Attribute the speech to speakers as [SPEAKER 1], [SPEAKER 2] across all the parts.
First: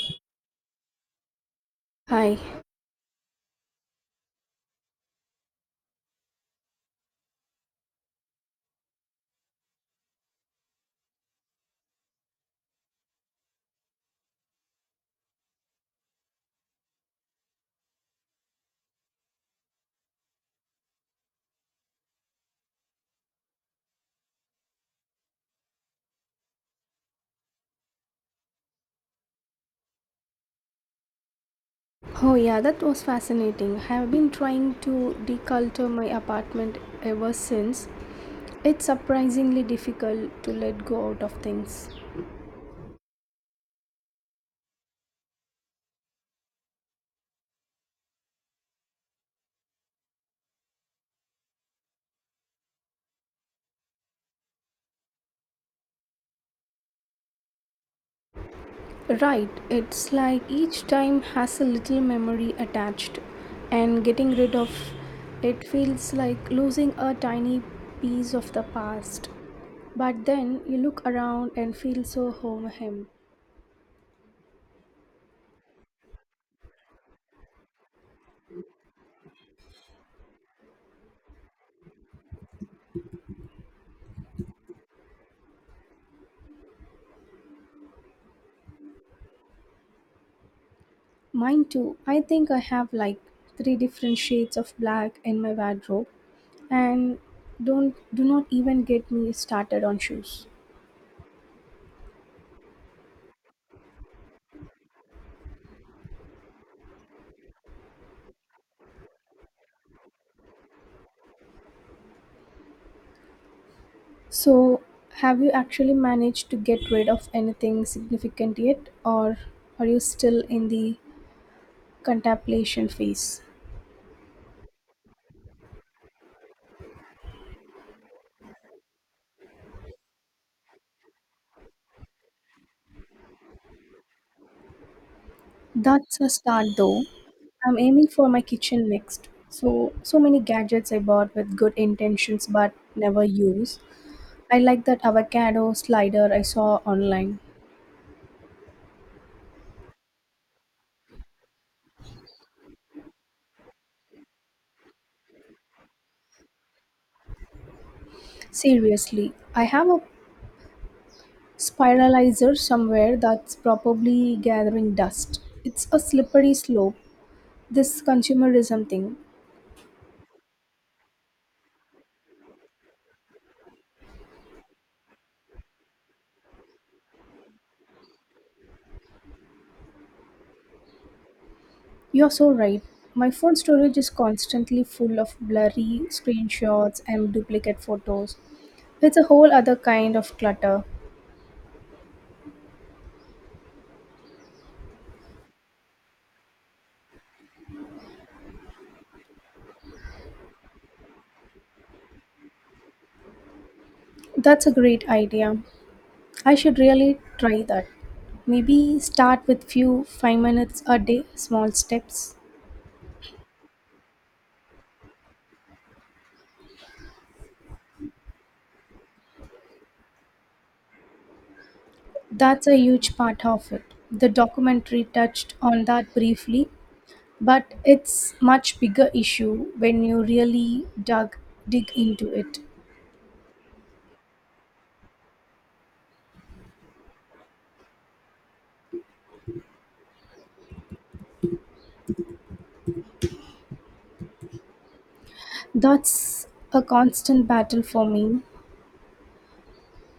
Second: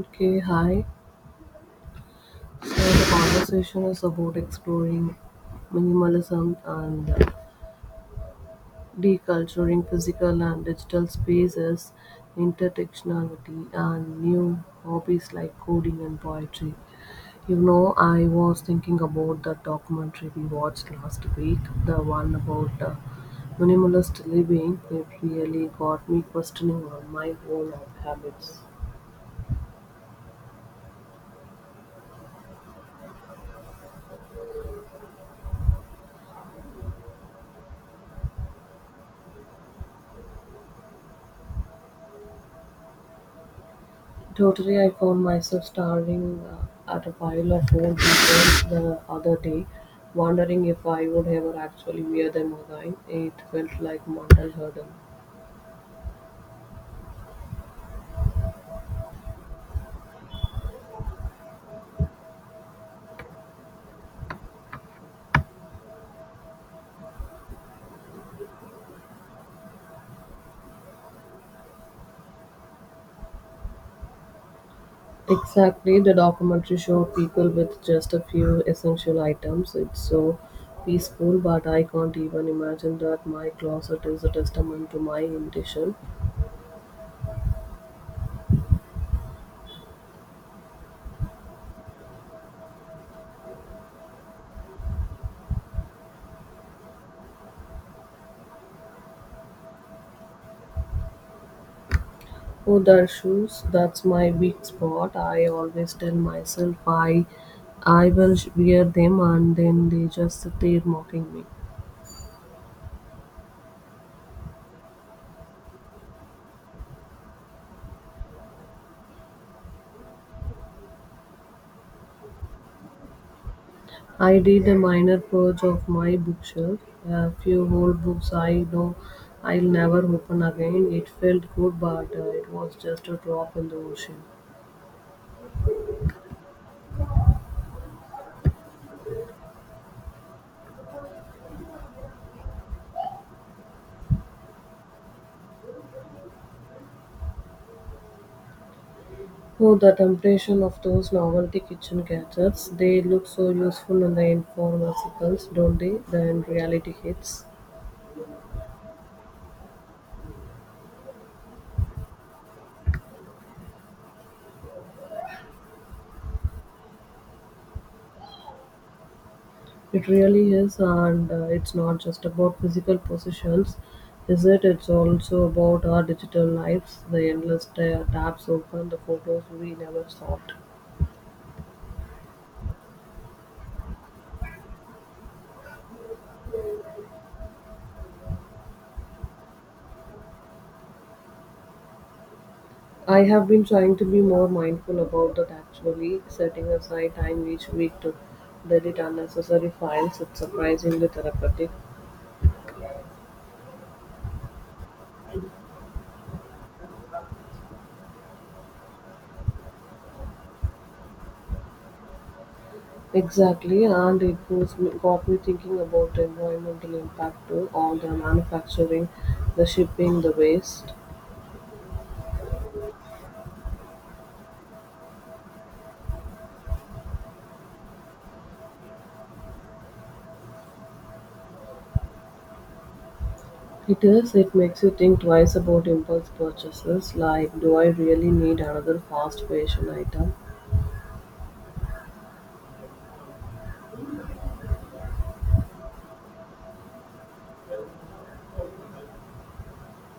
[SPEAKER 1] Okay, hi.
[SPEAKER 2] Hi.
[SPEAKER 1] So the conversation is about exploring minimalism and deculturing physical and digital spaces, intertextuality, and new hobbies like coding and poetry. You know, I was thinking about the documentary we watched last week, the one about minimalist living. It really got me questioning on my own habits.
[SPEAKER 2] Oh, yeah, that was fascinating. I have been trying to declutter my apartment ever since. It's surprisingly difficult to let go out of things.
[SPEAKER 1] Totally, I found myself staring at a pile of old t-shirts the other day, wondering if I would ever actually wear them again. It felt like mental hurdle.
[SPEAKER 2] Right, it's like each time has a little memory attached, and getting rid of it feels like losing a tiny piece of the past. But then you look around and feel so homehim.
[SPEAKER 1] Exactly, the documentary showed people with just a few essential items. It's so peaceful, but I can't even imagine that my closet is a testament to my intention.
[SPEAKER 2] Mine too. I think I have like three different shades of black in my wardrobe and don't do not even get me started on shoes.
[SPEAKER 1] Oh, the shoes, that's my weak spot. I always tell myself I wear them and then they just sit mocking me.
[SPEAKER 2] So have you actually managed to get rid of anything significant yet, or are you still in the contemplation phase?
[SPEAKER 1] I did a minor purge of my bookshelf, a few old books I know I'll never open again. It felt good, but it was just a drop in the ocean.
[SPEAKER 2] That's a start though. I'm aiming for my kitchen next. So many gadgets I bought with good intentions but never use. I like that avocado slider I saw online.
[SPEAKER 1] Oh, the temptation of those novelty kitchen gadgets. They look so useful in the infomercials, don't they? Then reality hits.
[SPEAKER 2] Seriously, I have a spiralizer somewhere that's probably gathering dust. It's a slippery slope, this consumerism thing.
[SPEAKER 1] It really is, and it's not just about physical possessions, is it? It's also about our digital lives, the endless tabs open, the photos we never stopped.
[SPEAKER 2] You're so right. My phone storage is constantly full of blurry screenshots and duplicate photos. It's a whole other kind of clutter.
[SPEAKER 1] I have been trying to be more mindful about that actually, setting aside time each week to delete unnecessary files. It's surprisingly therapeutic.
[SPEAKER 2] That's a great idea. I should really try that. Maybe start with few 5 minutes a day, small steps.
[SPEAKER 1] Exactly, and it was, got me thinking about the environmental impact too, all the manufacturing, the shipping, the waste.
[SPEAKER 2] That's a huge part of it. The documentary touched on that briefly, but it's much bigger issue when you really dug dig into it.
[SPEAKER 1] Peters, it makes you think twice about impulse purchases like do I really need another fast fashion item?
[SPEAKER 2] That's a constant battle for me.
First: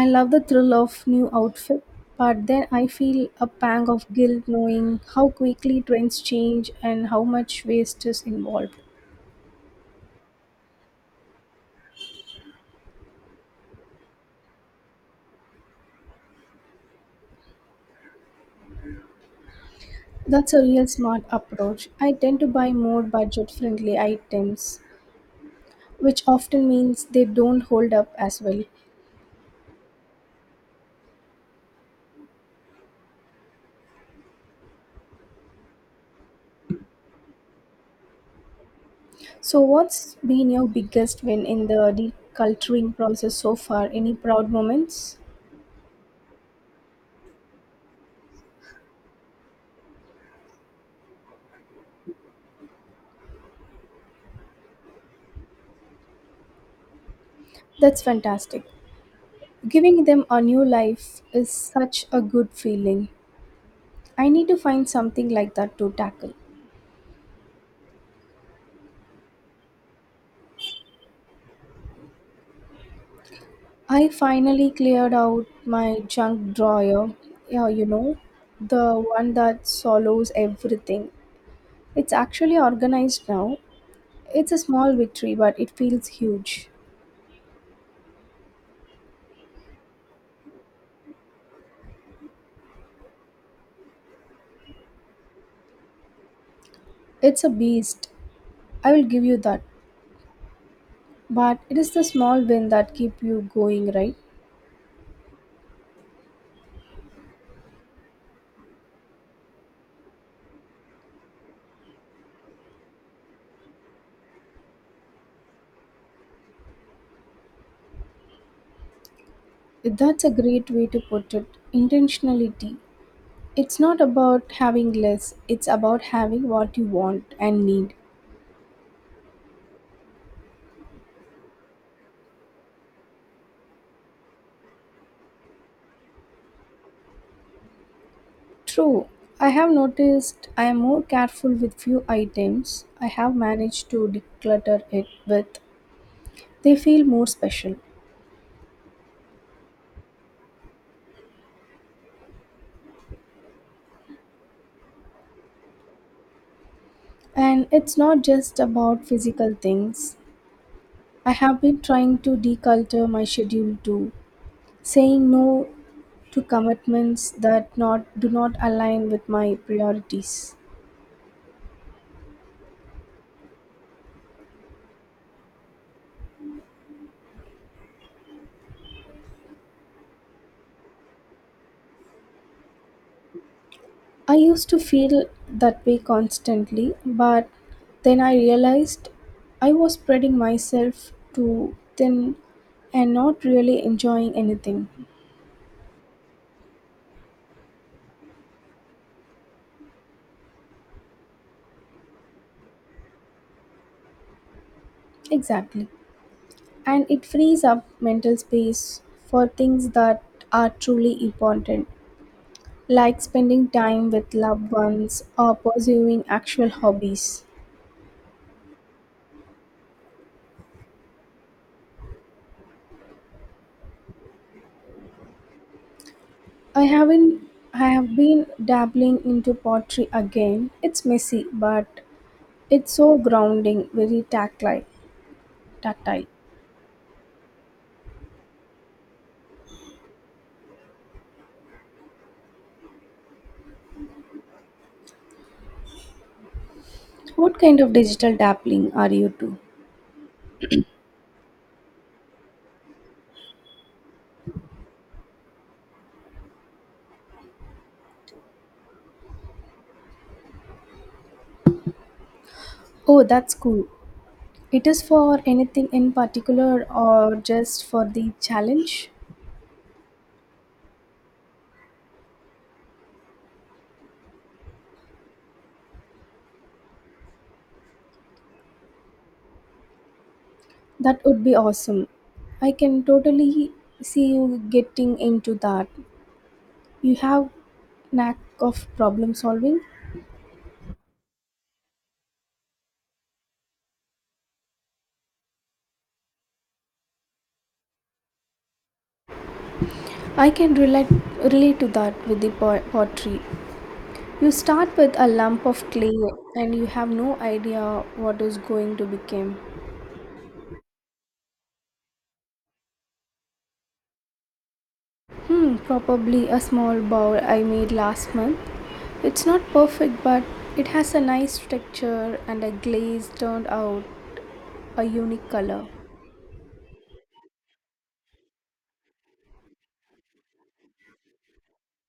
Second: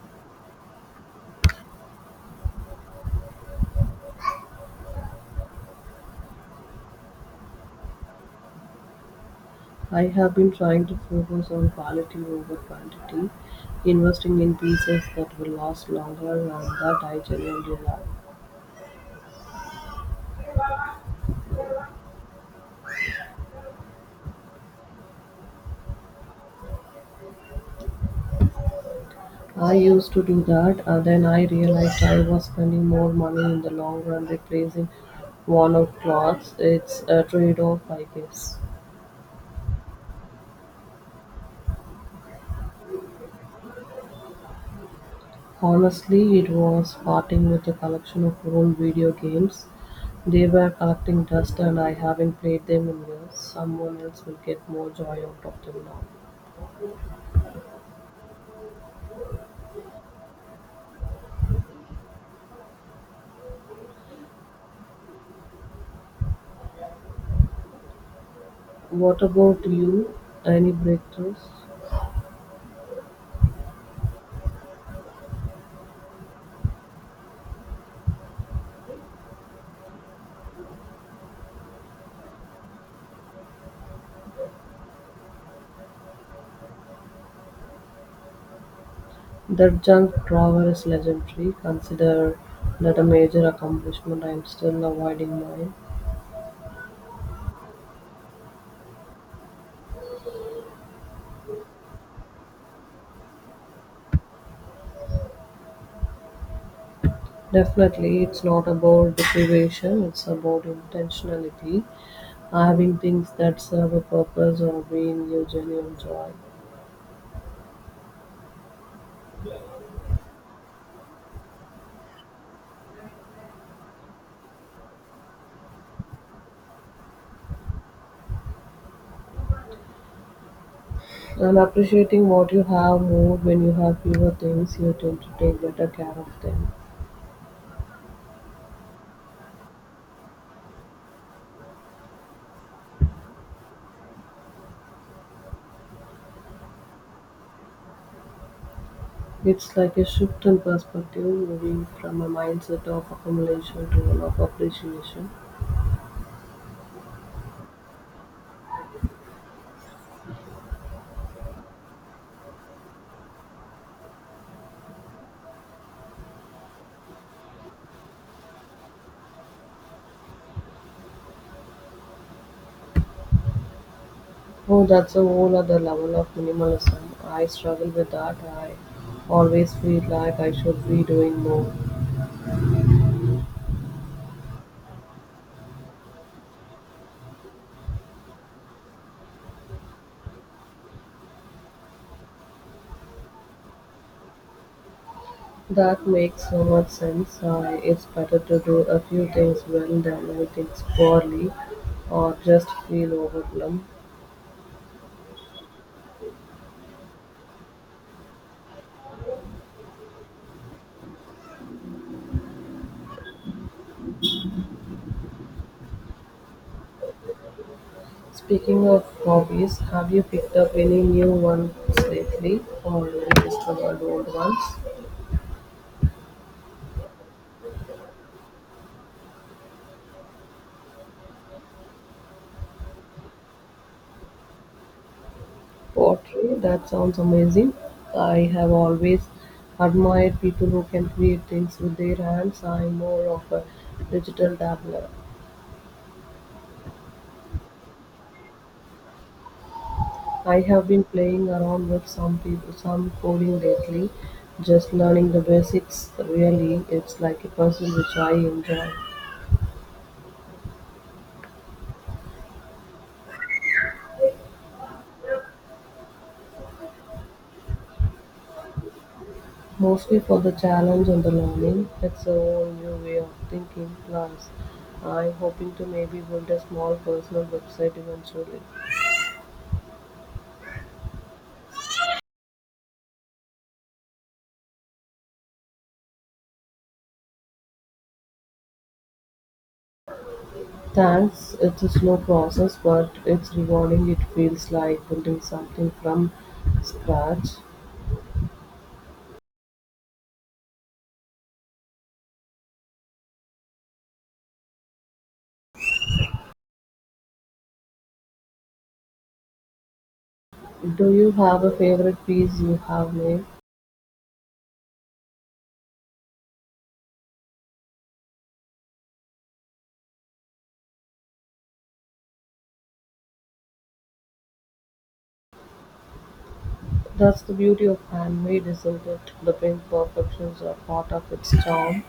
[SPEAKER 2] I love the thrill of new outfit, but then I feel a pang of guilt knowing how quickly trends change and how much waste is involved.
[SPEAKER 1] I have been trying to focus on quality over quantity, investing in pieces that will last longer and that I genuinely love.
[SPEAKER 2] That's a real smart approach. I tend to buy more budget friendly items, which often means they don't hold up as well.
[SPEAKER 1] I used to do that and then I realized I was spending more money in the long run replacing worn out clothes. It's a trade off, I guess.
[SPEAKER 2] So, what's been your biggest win in the deculturing process so far? Any proud moments?
[SPEAKER 1] Honestly, it was parting with a collection of old video games. They were collecting dust and I haven't played them in years. Someone else will get more joy out of them now.
[SPEAKER 2] That's fantastic. Giving them a new life is such a good feeling. I need to find something like that to tackle.
[SPEAKER 1] What about you? Any breakthroughs?
[SPEAKER 2] I finally cleared out my junk drawer. Yeah, you know, the one that swallows everything. It's actually organized now. It's a small victory, but it feels huge.
[SPEAKER 1] That junk drawer is legendary. Consider that a major accomplishment. I'm still avoiding mine.
[SPEAKER 2] It's a beast. I will give you that. But it is the small win that keep you going, right?
[SPEAKER 1] Definitely, it's not about deprivation, it's about intentionality, having things that serve a purpose or being you genuine joy.
[SPEAKER 2] That's a great way to put it. Intentionality. It's not about having less, it's about having what you want and need.
[SPEAKER 1] And appreciating what you have more when you have fewer things, you tend to take better care of them.
[SPEAKER 2] True. I have noticed I am more careful with few items I have managed to declutter it with. They feel more special.
[SPEAKER 1] It's like a shift in perspective, moving from a mindset of accumulation to one of appreciation.
[SPEAKER 2] And it's not just about physical things. I have been trying to declutter my schedule too, saying no to commitments that not do not align with my priorities.
[SPEAKER 1] Oh, that's a whole other level of minimalism. I struggle with that. I always feel like I should be doing more.
[SPEAKER 2] I used to feel that way constantly, but then I realized I was spreading myself too thin and not really enjoying anything.
[SPEAKER 1] That makes so much sense. It's better to do a few things well than many things poorly or just feel overwhelmed.
[SPEAKER 2] Exactly. And it frees up mental space for things that are truly important, like spending time with loved ones or pursuing actual hobbies.
[SPEAKER 1] Speaking of hobbies, have you picked up any new ones lately or rediscovered old ones?
[SPEAKER 2] I haven't I have been dabbling into pottery again. It's messy, but it's so grounding, very tactile. Tactile.
[SPEAKER 1] Pottery, that sounds amazing. I have always admired people who can create things with their hands. I'm more of a digital dabbler.
[SPEAKER 2] What kind of digital dabbling are you to?
[SPEAKER 1] I have been playing around with some people, some coding lately, just learning the basics. Really, it's like a puzzle which I enjoy.
[SPEAKER 2] Oh, that's cool. It is for anything in particular or just for the challenge?
[SPEAKER 1] Mostly for the challenge and the learning. It's a whole new way of thinking, plus I'm hoping to maybe build a small personal website eventually.
[SPEAKER 2] That would be awesome. I can totally see you getting into that. You have knack of problem solving.
[SPEAKER 1] Thanks. It's a slow process, but it's rewarding. It feels like building something from scratch.
[SPEAKER 2] I can relate to that with the pottery. You start with a lump of clay and you have no idea what is going to become.
[SPEAKER 1] Do you have a favorite piece you have made?
[SPEAKER 2] Hmm, probably a small bowl I made last month. It's not perfect, but it has a nice texture and a glaze turned out a unique color.
[SPEAKER 1] That's the beauty of handmade, isn't it? The pink perfections are part of its charm.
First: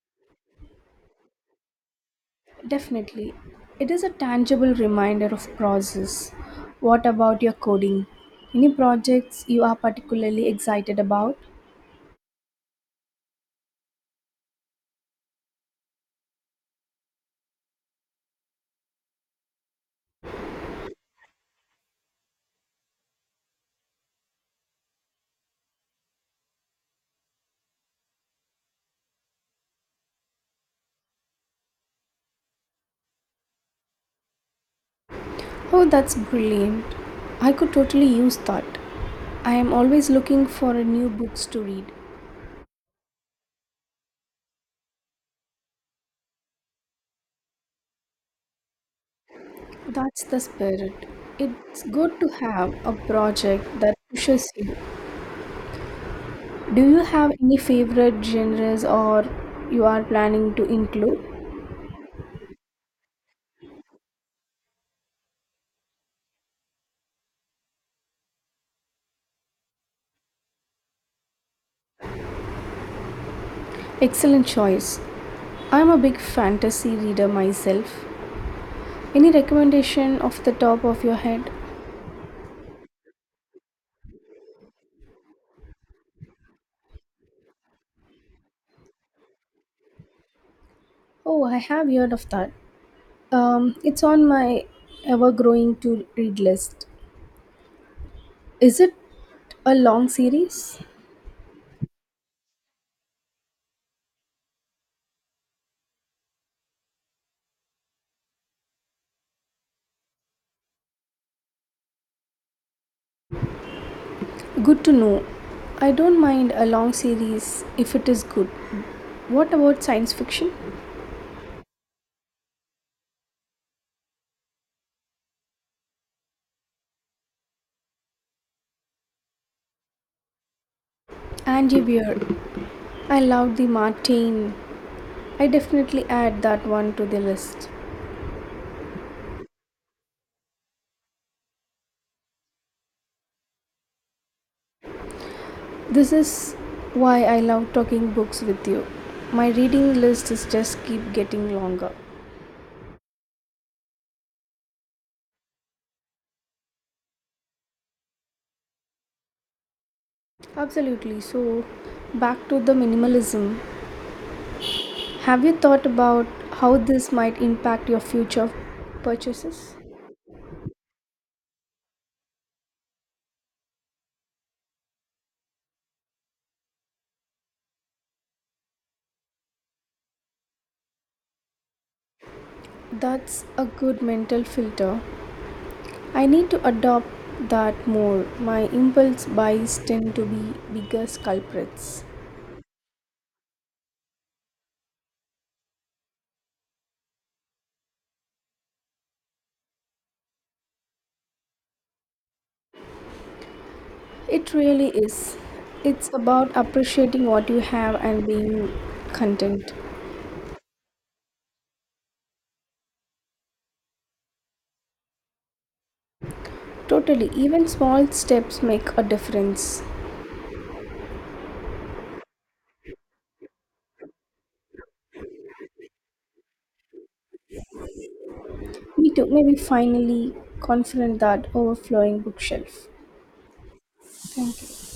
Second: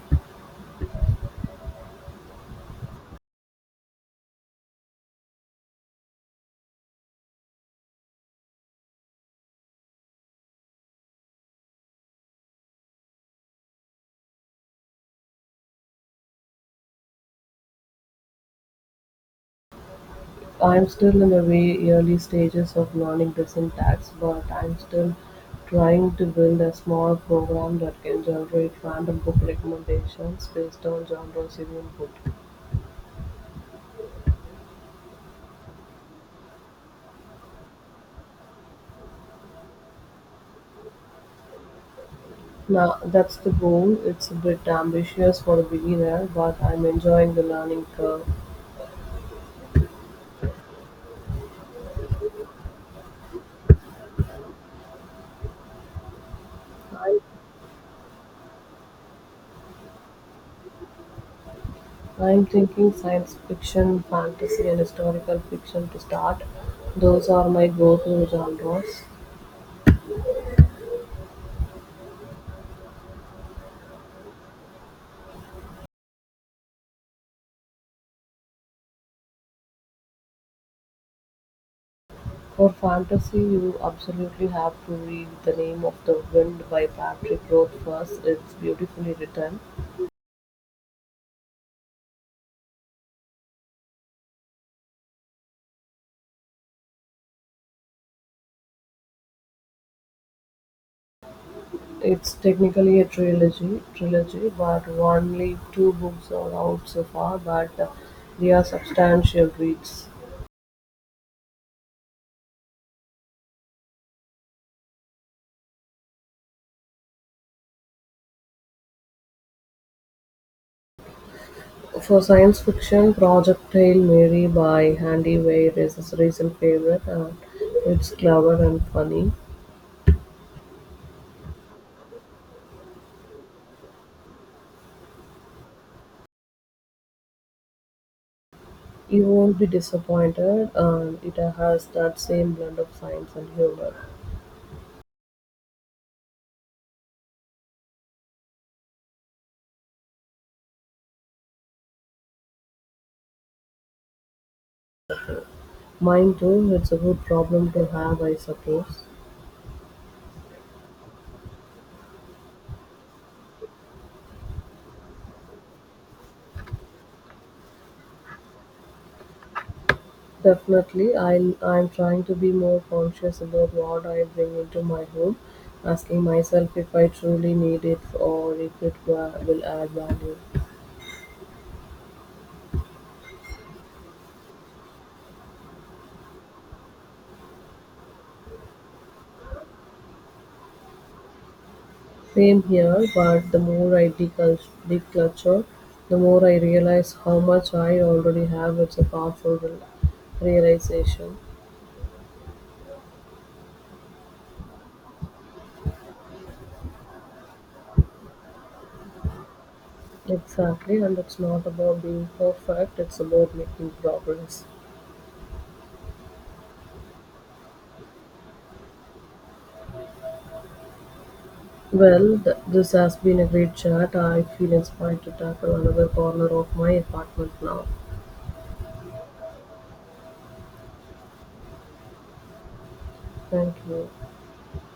[SPEAKER 2] Definitely, it is a tangible reminder of process. What about your coding? Any projects you are particularly excited about?
[SPEAKER 1] I'm still in the very early stages of learning the syntax, but I'm still trying to build a small program that can generate random book recommendations based on genres you input.
[SPEAKER 2] Oh, that's brilliant. I could totally use that. I am always looking for a new books to read.
[SPEAKER 1] Now, that's the goal. It's a bit ambitious for a beginner, but I'm enjoying the learning curve.
[SPEAKER 2] That's the spirit. It's good to have a project that pushes you. Do you
[SPEAKER 1] I'm,
[SPEAKER 2] have any favorite genres or you are planning to include?
[SPEAKER 1] I'm thinking science fiction, fantasy, and historical fiction to start. Those are my go to genres.
[SPEAKER 2] Excellent choice. I'm a big fantasy reader myself. Any recommendation off the top of your head?
[SPEAKER 1] For fantasy you absolutely have to read "The Name of the Wind" by Patrick Roth first. It's beautifully written.
[SPEAKER 2] Oh, I have heard of that. It's on my ever growing to read list. Is it a long series?
[SPEAKER 1] It's technically a trilogy, but only two books are out so far. But they are substantial reads.
[SPEAKER 2] Good to know. I don't mind a long series if it is good. What about science fiction?
[SPEAKER 1] For science fiction, Project Hail Mary by Andy Weir is his recent favorite, and it's clever and funny.
[SPEAKER 2] Andy Weir. I love the Martin. I definitely add that one to the list.
[SPEAKER 1] You won't be disappointed, and it has that same blend of science and humor.
[SPEAKER 2] This is why I love talking books with you. My reading list is just keep getting longer.
[SPEAKER 1] Mine too, it's a good problem to have I suppose.
[SPEAKER 2] Absolutely. So, back to the minimalism. Have you thought about how this might impact your future purchases?
[SPEAKER 1] Definitely, I'm trying to be more conscious about what I bring into my home, asking myself if I truly need it or if it will add value.
[SPEAKER 2] That's a good mental filter. I need to adopt that more. My impulse buys tend to be biggest culprits.
[SPEAKER 1] Same here, but the more I declutter, the more I realize how much I already have. It's a powerful realization.
[SPEAKER 2] It really is. It's about appreciating what you have and being content.
[SPEAKER 1] Exactly, and it's not about being perfect, it's about making progress.
[SPEAKER 2] Totally, even small steps make a difference.
[SPEAKER 1] Well, this has been a great chat. I feel inspired to tackle another corner of my apartment now.
[SPEAKER 2] Me too, maybe finally confront that overflowing bookshelf.
[SPEAKER 1] Thank you.
[SPEAKER 2] Thank you.